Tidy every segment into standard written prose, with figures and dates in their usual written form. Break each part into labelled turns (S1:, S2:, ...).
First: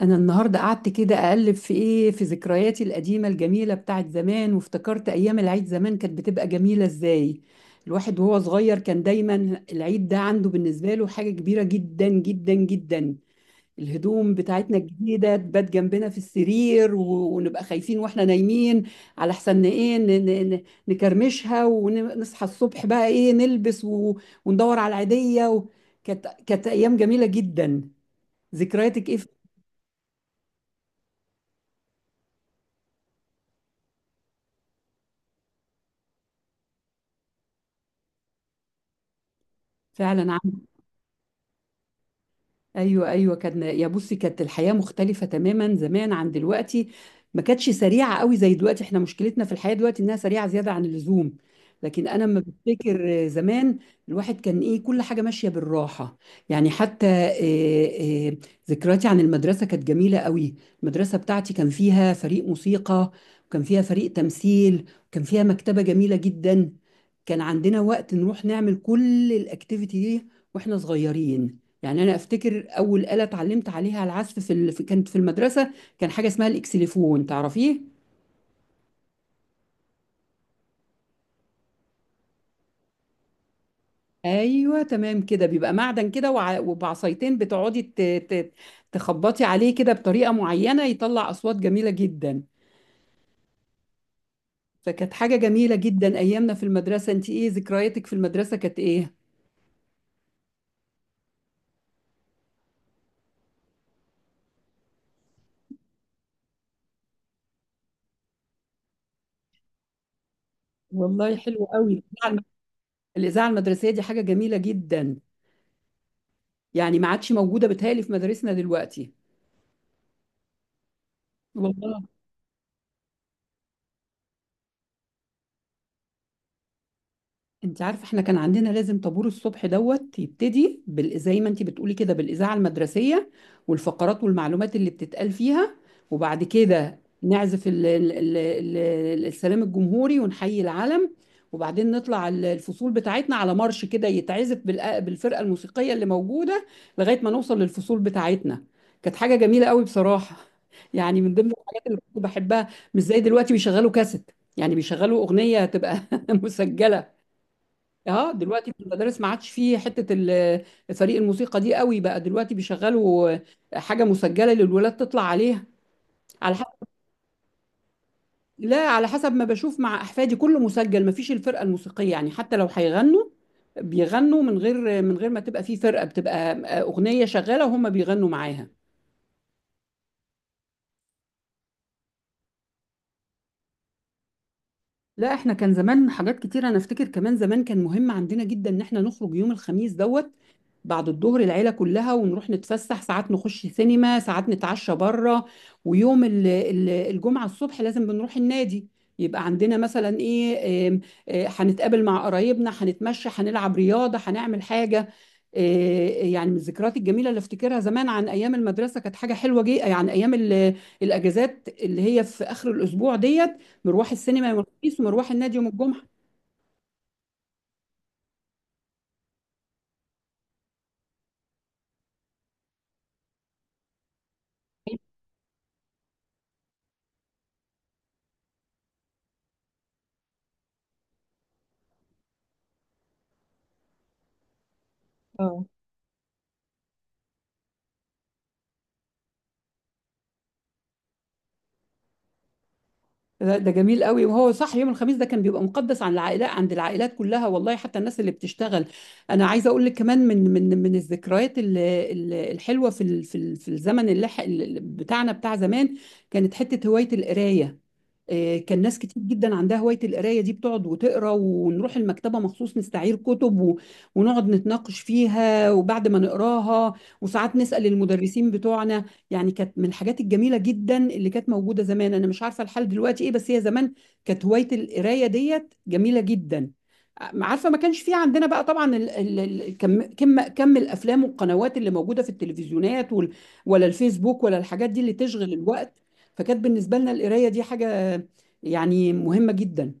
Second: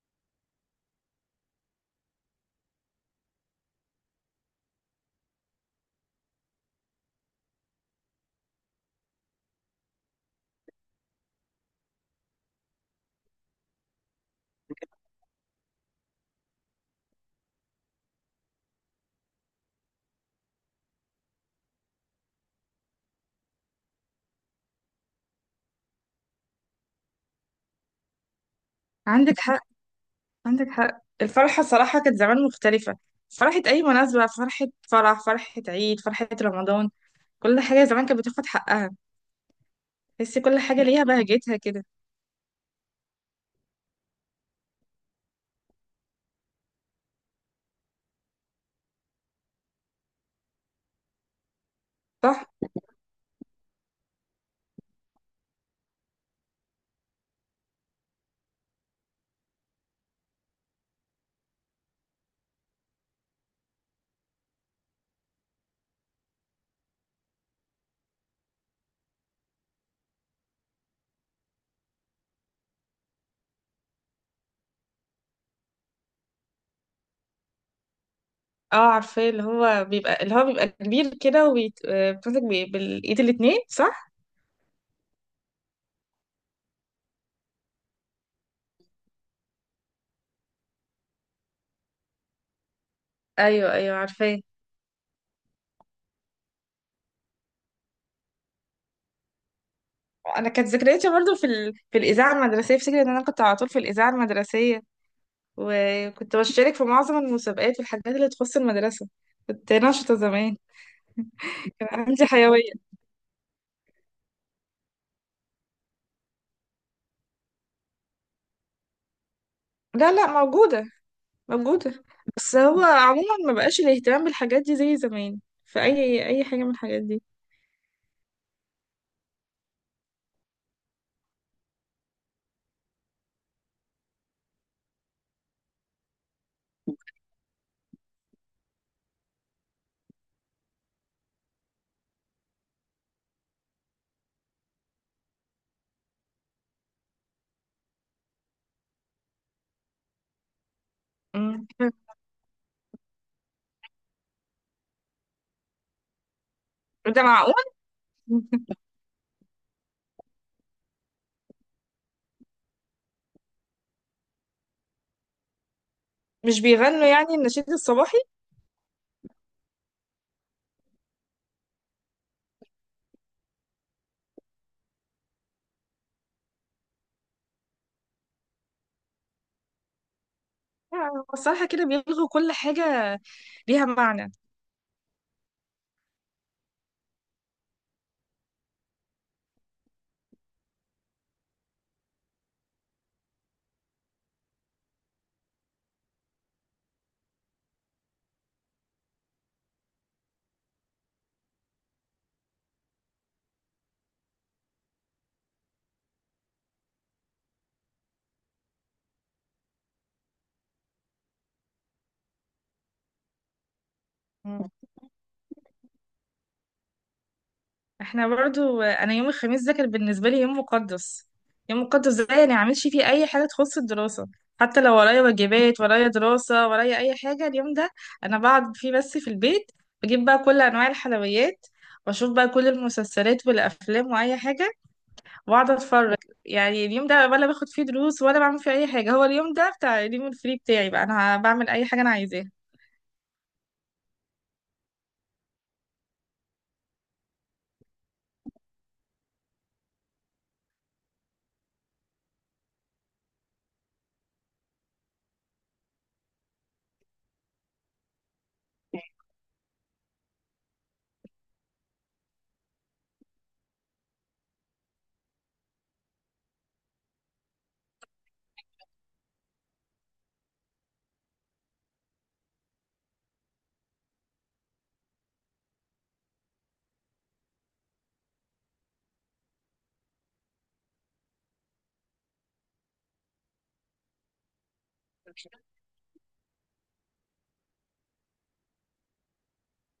S1: انا النهارده قعدت كده اقلب في ايه في ذكرياتي القديمه الجميله بتاعت زمان، وافتكرت ايام العيد زمان كانت بتبقى جميله ازاي. الواحد وهو صغير كان دايما العيد ده عنده بالنسبه له حاجه كبيره جدا جدا جدا. الهدوم بتاعتنا الجديده تبات جنبنا في السرير، و- ونبقى خايفين واحنا نايمين على حسن ايه نكرمشها، ونصحى الصبح بقى ايه نلبس وندور على العيديه كانت ايام جميله جدا. ذكرياتك ايه؟
S2: عندك حق. عندك حق، الفرحة صراحة كانت زمان مختلفة. فرحة أي مناسبة، فرحة فرح، فرحة عيد، فرحة رمضان. كل حاجة زمان كانت بتاخد حقها.
S1: فعلا.
S2: تحسي كل حاجة ليها بهجتها كده.
S1: ايوه ايوه، كان يا بصي كانت الحياه مختلفه تماما زمان عن دلوقتي، ما كانتش سريعه قوي زي دلوقتي. احنا مشكلتنا في الحياه دلوقتي انها سريعه زياده عن اللزوم، لكن انا لما
S2: صح؟
S1: بفتكر زمان الواحد كان ايه كل حاجه ماشيه بالراحه. يعني حتى ذكرياتي عن المدرسه كانت جميله قوي. المدرسه بتاعتي كان فيها فريق موسيقى، وكان فيها فريق تمثيل، وكان فيها مكتبه جميله جدا. كان عندنا وقت نروح نعمل كل الاكتيفيتي دي واحنا صغيرين. يعني انا افتكر اول آلة اتعلمت عليها العزف كانت في المدرسة، كان حاجة اسمها الاكسليفون، تعرفيه؟
S2: اه عارفاه، اللي هو بيبقى كبير كده وبتمسك بالإيد الاتنين، صح؟
S1: ايوه تمام كده، بيبقى معدن كده وبعصايتين بتقعدي تخبطي عليه كده بطريقة معينة يطلع اصوات جميلة جدا.
S2: أيوه أيوه عارفاه.
S1: فكانت حاجة جميلة جدا ايامنا في المدرسة. انت ايه ذكرياتك في المدرسة، كانت ايه؟
S2: أنا كانت ذكرياتي برضو في الإذاعة المدرسية. افتكر إن أنا كنت على طول في الإذاعة المدرسية، وكنت بشارك في معظم المسابقات والحاجات اللي تخص المدرسة. كنت نشطة زمان،
S1: والله حلو
S2: كان
S1: قوي
S2: عندي حيوية.
S1: الإذاعة المدرسية دي حاجة جميلة جدا، يعني ما عادش موجودة بتهيألي في مدارسنا دلوقتي.
S2: لا لا، موجودة موجودة.
S1: والله.
S2: بس هو عموما ما بقاش الاهتمام بالحاجات دي زي زمان، في أي حاجة من الحاجات دي.
S1: انت عارفه احنا كان عندنا لازم طابور الصبح دوت يبتدي زي ما انت بتقولي كده بالاذاعه المدرسيه، والفقرات والمعلومات اللي بتتقال فيها. وبعد كده نعزف السلام الجمهوري ونحيي العلم، وبعدين نطلع الفصول بتاعتنا على مارش كده يتعزف بالفرقه الموسيقيه اللي موجوده لغايه ما نوصل للفصول بتاعتنا. كانت حاجه جميله قوي بصراحه. يعني من ضمن
S2: مم.
S1: الحاجات اللي كنت بحبها مش زي دلوقتي بيشغلوا كاسيت، يعني بيشغلوا اغنيه هتبقى مسجله.
S2: ده معقول؟
S1: اه دلوقتي في المدارس ما عادش فيه حته فريق الموسيقى دي قوي، بقى دلوقتي بيشغلوا حاجه مسجله للولاد تطلع عليها على
S2: مش
S1: حسب.
S2: بيغنوا يعني النشيد الصباحي؟
S1: لا على حسب ما بشوف مع احفادي كله مسجل، ما فيش الفرقه الموسيقيه، يعني حتى لو هيغنوا بيغنوا من غير ما تبقى فيه فرقه، بتبقى اغنيه شغاله وهم بيغنوا معاها.
S2: الصراحة كده بيلغوا كل حاجة ليها معنى.
S1: لا احنا كان زمان حاجات كتير، انا افتكر كمان زمان كان مهم عندنا جدا ان احنا نخرج يوم الخميس دوت بعد الظهر العيلة كلها، ونروح نتفسح، ساعات نخش سينما، ساعات نتعشى بره. ويوم الجمعة الصبح لازم بنروح النادي. يبقى عندنا مثلا ايه آم، هنتقابل مع قرايبنا، هنتمشى، هنلعب رياضة، هنعمل حاجة. آه، يعني من الذكريات الجميلة اللي افتكرها زمان عن ايام المدرسة كانت حاجة حلوة جدا، يعني ايام الاجازات اللي هي في اخر الاسبوع ديت، مروح السينما يوم الخميس ومروح النادي يوم الجمعة.
S2: احنا برضو انا يوم الخميس ده كان بالنسبه لي يوم مقدس. يوم مقدس ده يعني ما اعملش فيه اي حاجه تخص الدراسه، حتى لو ورايا واجبات ورايا دراسه ورايا اي حاجه. اليوم ده انا بقعد فيه بس في البيت، بجيب بقى كل انواع الحلويات، واشوف بقى كل المسلسلات والافلام واي حاجه واقعد اتفرج. يعني اليوم ده ولا باخد فيه دروس ولا بعمل فيه اي حاجه، هو اليوم ده بتاع اليوم الفري بتاعي، بقى انا بعمل اي حاجه انا عايزاها.
S1: ده ده جميل قوي، وهو صح يوم الخميس ده كان بيبقى مقدس عن العائلات، عند العائلات كلها والله، حتى الناس اللي بتشتغل. انا عايزه اقول لك كمان من الذكريات الحلوه في الزمن اللي بتاعنا بتاع زمان، كانت حته هوايه القرايه. كان ناس كتير جدا عندها هوايه القرايه دي، بتقعد وتقرا، ونروح المكتبه مخصوص نستعير كتب ونقعد نتناقش فيها وبعد ما نقراها، وساعات نسال المدرسين بتوعنا. يعني كانت من الحاجات الجميلة جدا اللي كانت موجودة زمان. أنا مش عارفة الحال دلوقتي إيه، بس هي زمان كانت هواية القراية ديت جميلة جدا. عارفة ما كانش في عندنا بقى طبعا ال ال ال كم الأفلام والقنوات اللي موجودة في التلفزيونات ولا الفيسبوك ولا الحاجات دي اللي تشغل الوقت، فكانت بالنسبة لنا القراية دي حاجة يعني مهمة جدا.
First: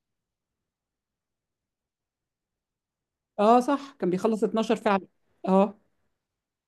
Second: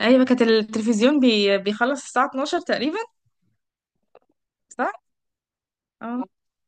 S2: ايوه، كانت التلفزيون بيخلص الساعه 12 تقريبا.
S1: اه صح كان بيخلص 12 فعلا. اه.
S2: اه.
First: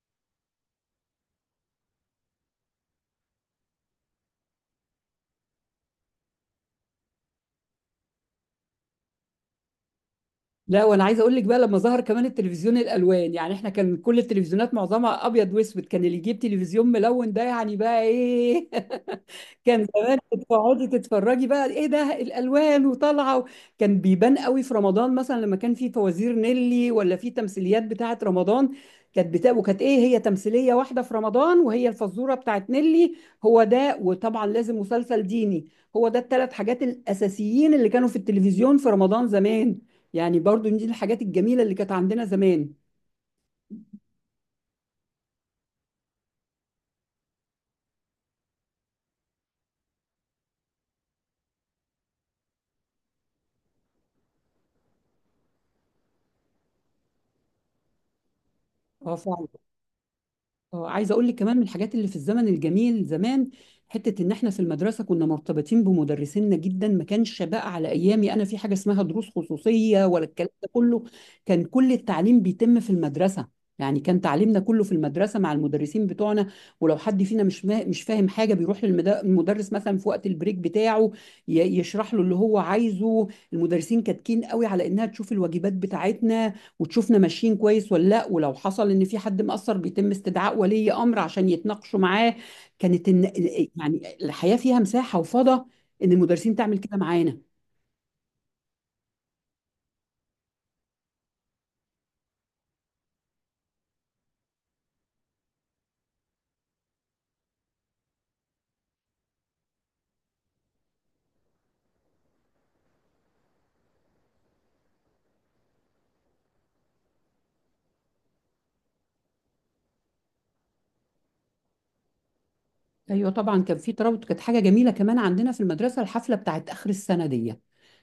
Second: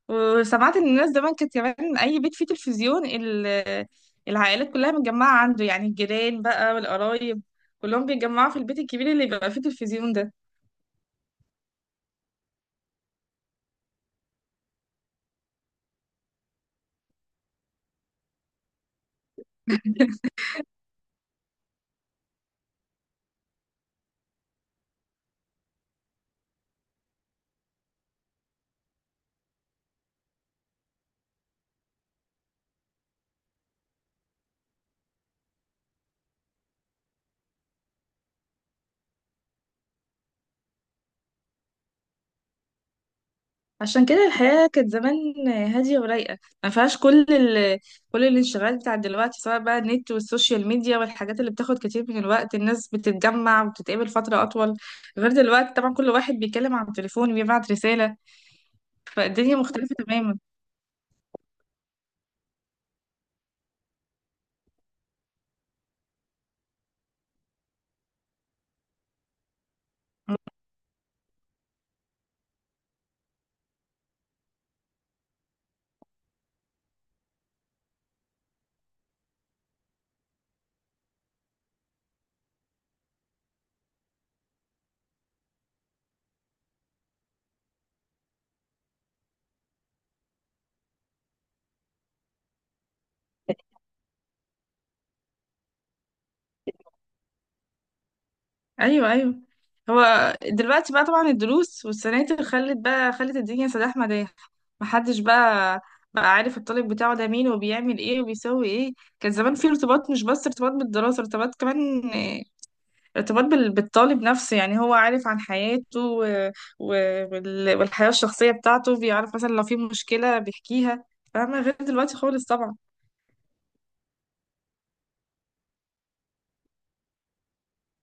S2: وسمعت ان الناس زمان كانت كمان اي بيت فيه تلفزيون العائلات كلها متجمعه عنده، يعني الجيران بقى والقرايب كلهم بيتجمعوا في البيت الكبير اللي بيبقى فيه تلفزيون ده.
S1: لا وانا عايز اقول لك بقى لما ظهر كمان التلفزيون الالوان، يعني احنا كان كل التلفزيونات معظمها ابيض واسود، كان اللي يجيب تلفزيون ملون ده يعني بقى ايه كان زمان بتقعدي تتفرجي بقى ايه ده الالوان وطالعه كان بيبان قوي في رمضان مثلا لما كان في فوازير نيلي ولا في تمثيليات بتاعه رمضان، وكانت ايه هي تمثيليه واحده في رمضان وهي الفزوره بتاعه نيلي هو ده، وطبعا لازم مسلسل ديني. هو ده الثلاث حاجات الاساسيين اللي كانوا في التلفزيون في رمضان زمان. يعني برضو دي الحاجات الجميله اللي كانت عندنا زمان.
S2: عشان كده الحياه كانت زمان هاديه ورايقه، ما فيهاش كل الانشغالات بتاعت دلوقتي، سواء بقى النت والسوشيال ميديا والحاجات اللي بتاخد كتير من الوقت. الناس بتتجمع وبتتقابل فتره اطول، غير دلوقتي طبعا كل واحد بيتكلم عن التليفون وبيبعت رساله.
S1: اه.
S2: فالدنيا مختلفه تماما.
S1: اه عايزه اقول لك كمان من الحاجات اللي في الزمن الجميل زمان حته ان احنا في المدرسه كنا مرتبطين بمدرسينا جدا، ما كانش بقى على ايامي انا في حاجه اسمها دروس خصوصيه ولا الكلام ده كله. كان كل التعليم بيتم في المدرسه، يعني كان تعليمنا كله في المدرسه مع المدرسين بتوعنا، ولو حد فينا مش فاهم حاجه بيروح للمدرس مثلا في وقت البريك بتاعه يشرح له اللي هو عايزه. المدرسين كاتكين قوي على انها تشوف الواجبات بتاعتنا وتشوفنا ماشيين كويس ولا لا، ولو حصل ان في حد مقصر بيتم استدعاء ولي امر عشان يتناقشوا معاه. كانت إن يعني الحياه فيها مساحه وفضاء ان المدرسين تعمل كده معانا.
S2: ايوه ايوه. هو دلوقتي بقى طبعا الدروس والسناتر خلت الدنيا سداح مداح. محدش بقى، بقى عارف الطالب بتاعه ده مين وبيعمل ايه وبيسوي ايه. كان زمان في ارتباط، مش بس ارتباط بالدراسة، ارتباط كمان، آه، ارتباط بالطالب نفسه. يعني هو عارف عن حياته والحياة الشخصية بتاعته، بيعرف مثلا لو في مشكلة بيحكيها. فاهمة؟ غير دلوقتي خالص طبعا.
S1: ايوه طبعا كان في ترابط. كانت حاجه جميله كمان عندنا في المدرسه الحفله بتاعت اخر السنه دي،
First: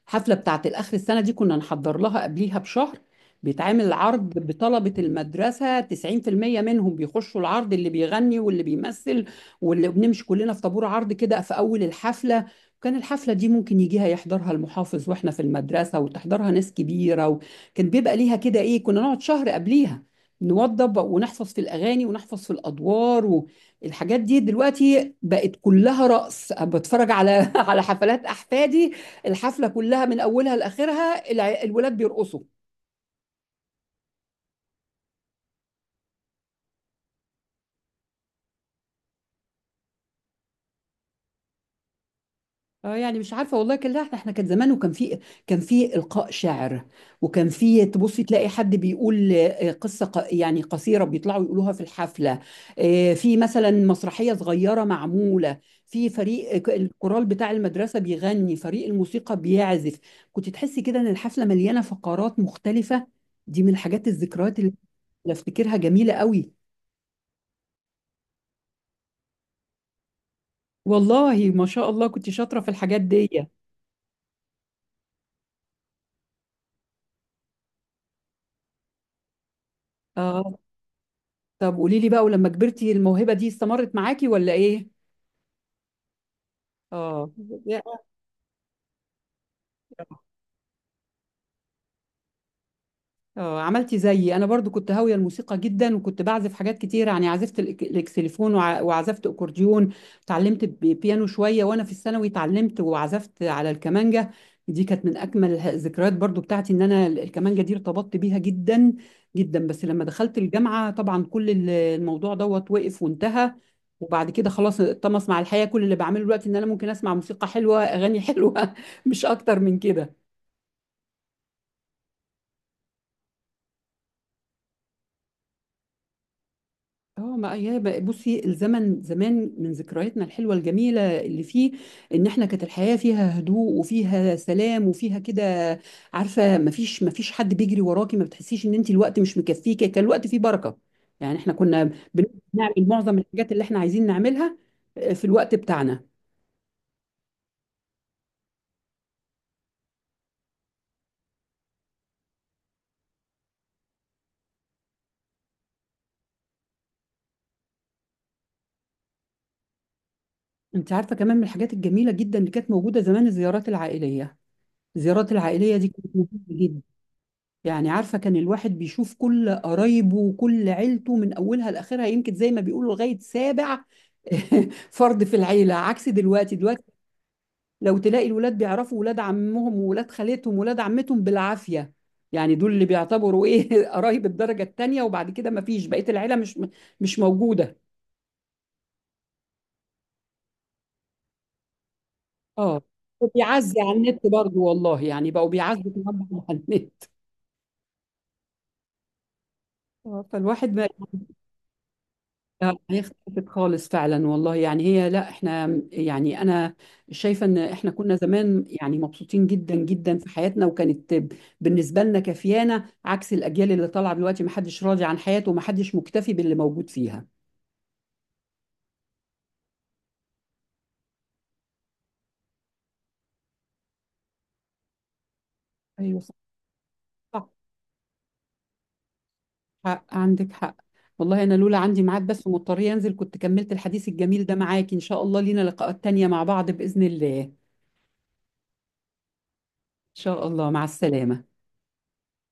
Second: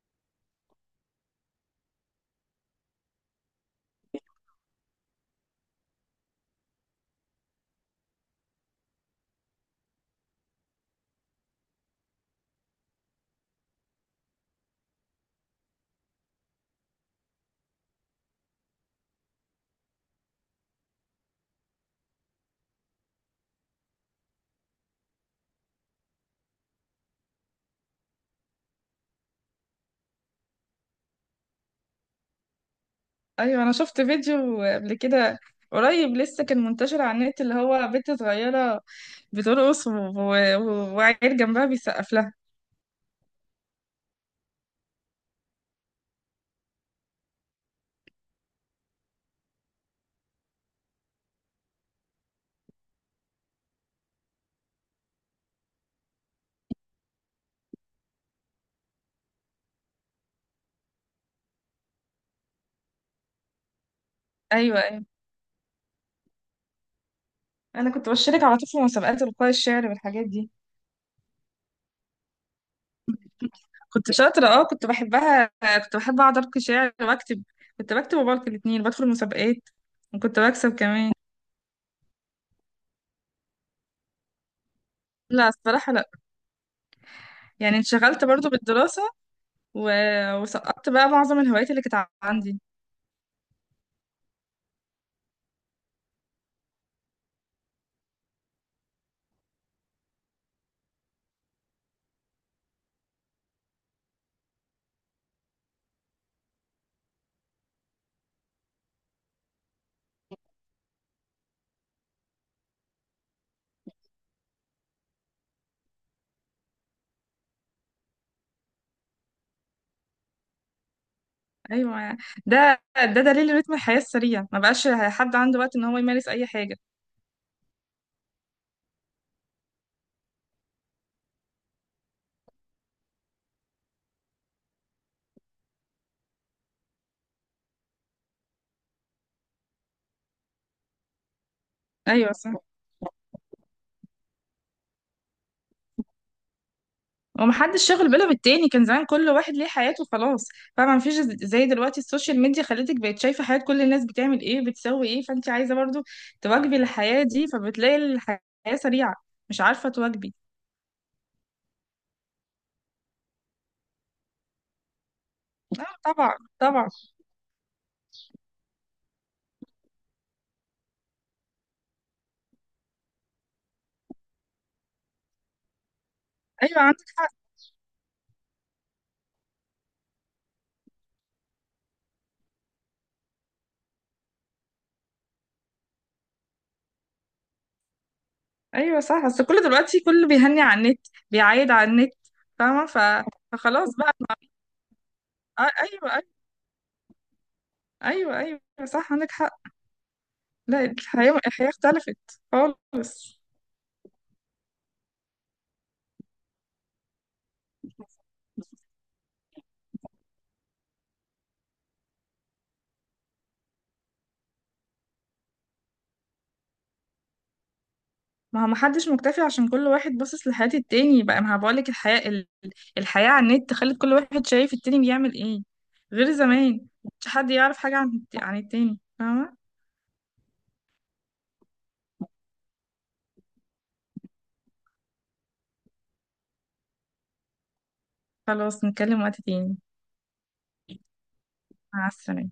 S1: الحفله بتاعت الاخر السنه دي كنا نحضر لها قبليها بشهر، بيتعمل عرض بطلبه المدرسه 90% منهم بيخشوا العرض، اللي بيغني واللي بيمثل واللي بنمشي كلنا في طابور عرض كده في اول الحفله. كان الحفله دي ممكن يجيها يحضرها المحافظ واحنا في المدرسه وتحضرها ناس كبيره، وكان بيبقى ليها كده ايه كنا نقعد شهر قبليها نوضب ونحفظ في الاغاني ونحفظ في الادوار. الحاجات دي دلوقتي بقت كلها رقص، بتفرج على على حفلات احفادي الحفله كلها من اولها لاخرها الولاد بيرقصوا.
S2: ايوه انا شفت فيديو قبل كده، قريب لسه كان منتشر على النت، اللي هو بنت صغيره بترقص وعيل جنبها بيسقف لها.
S1: اه يعني مش عارفه والله كان لا احنا كان زمان وكان في، كان في القاء شعر وكان في تبصي تلاقي حد بيقول قصه يعني قصيره بيطلعوا يقولوها في الحفله، في مثلا مسرحيه صغيره معموله، في فريق الكورال بتاع المدرسه بيغني، فريق الموسيقى بيعزف. كنت تحسي كده ان الحفله مليانه فقرات مختلفه. دي من الحاجات الذكريات اللي
S2: ايوه ايوه.
S1: افتكرها جميله قوي.
S2: انا كنت بشارك على طول في مسابقات القاء الشعر والحاجات دي.
S1: والله ما شاء الله كنت شاطره في الحاجات دي.
S2: كنت شاطره، اه كنت بحبها. كنت بحب اقعد القي شعر واكتب. كنت بكتب وبلقي الاتنين، بدخل مسابقات وكنت
S1: اه
S2: بكسب كمان.
S1: طب قولي لي بقى ولما كبرتي الموهبة دي استمرت معاكي ولا ايه؟
S2: لا الصراحه لا.
S1: اه.
S2: يعني انشغلت برضو بالدراسه و... وسقطت بقى معظم الهوايات اللي كانت عندي.
S1: اه عملتي زيي انا برضو كنت هاويه الموسيقى جدا وكنت بعزف حاجات كتير، يعني عزفت الاكسليفون وعزفت اكورديون، اتعلمت بيانو شويه وانا في الثانوي اتعلمت وعزفت على الكمانجه. دي كانت من اجمل الذكريات برضو بتاعتي ان انا الكمانجه دي ارتبطت بيها جدا جدا، بس لما دخلت الجامعه طبعا كل الموضوع دوت وقف وانتهى، وبعد كده خلاص اتطمس مع الحياه. كل اللي بعمله دلوقتي ان انا ممكن اسمع موسيقى حلوه اغاني حلوه مش اكتر من كده.
S2: ايوه، ده دليل رتم الحياه السريع، ما بقاش حد عنده وقت ان هو يمارس اي حاجه.
S1: اه ما هي بصي الزمن زمان من ذكرياتنا الحلوه الجميله اللي فيه ان احنا كانت الحياه فيها هدوء وفيها سلام وفيها كده، عارفه ما فيش حد بيجري وراكي، ما بتحسيش ان انت الوقت مش مكفيكي، كان الوقت فيه بركه. يعني احنا كنا بن-
S2: ايوه صح.
S1: بنعمل معظم الحاجات اللي احنا عايزين نعملها في الوقت بتاعنا.
S2: ومحدش شاغل باله بالتاني. كان زمان كل واحد ليه حياته خلاص، فما مفيش. زي دلوقتي السوشيال ميديا خلتك بقت شايفه حياه كل الناس بتعمل ايه بتسوي ايه، فانت عايزه برضو تواكبي الحياه دي، فبتلاقي الحياه سريعه مش عارفه تواكبي.
S1: انت عارفه كمان من الحاجات الجميله جدا اللي كانت موجوده زمان الزيارات العائليه. الزيارات العائليه
S2: اه
S1: دي كانت
S2: طبعا
S1: مهمه،
S2: طبعا.
S1: يعني عارفة كان الواحد بيشوف كل قرايبه وكل عيلته من أولها لآخرها، يمكن زي ما بيقولوا لغاية سابع فرد في العيلة. عكس دلوقتي،
S2: ايوه
S1: دلوقتي
S2: عندك حق.
S1: لو تلاقي الولاد بيعرفوا ولاد عمهم وولاد خالتهم وولاد عمتهم بالعافية، يعني دول اللي بيعتبروا إيه قرايب الدرجة التانية، وبعد كده ما فيش بقية العيلة مش موجودة.
S2: ايوه صح. بس كله دلوقتي كله بيهني على النت، بيعايد على النت.
S1: اه.
S2: فاهمه؟
S1: بيعزي
S2: فخلاص
S1: على النت
S2: بقى.
S1: برضو والله، يعني بقوا بيعزوا
S2: ايوه ايوه.
S1: كمان على النت.
S2: ايوه ايوه صح عندك حق.
S1: فالواحد
S2: لا،
S1: ما.
S2: الحياة الحياة اختلفت
S1: اه هي
S2: خالص.
S1: اختلفت خالص فعلا والله يعني هي لا احنا يعني انا شايفه ان احنا كنا زمان يعني مبسوطين جدا جدا في حياتنا، وكانت بالنسبه لنا كفيانه، عكس الاجيال اللي طالعه دلوقتي ما حدش راضي عن حياته وما حدش مكتفي باللي موجود فيها.
S2: ما هو محدش مكتفي عشان كل واحد باصص لحياة التاني. بقى ما بقولك، الحياة الحياة على النت خلت كل واحد شايف التاني بيعمل ايه،
S1: ايوه
S2: غير
S1: صح.
S2: زمان مش
S1: صح.
S2: حد يعرف حاجة عن عن التاني. فاهمة؟
S1: حق عندك حق. والله انا لولا عندي ميعاد بس ومضطريه انزل كنت كملت الحديث الجميل ده معاك. ان شاء الله لينا لقاءات تانية مع بعض باذن الله ان
S2: خلاص نتكلم وقت تاني.
S1: شاء الله، مع السلامه.
S2: مع السلامة.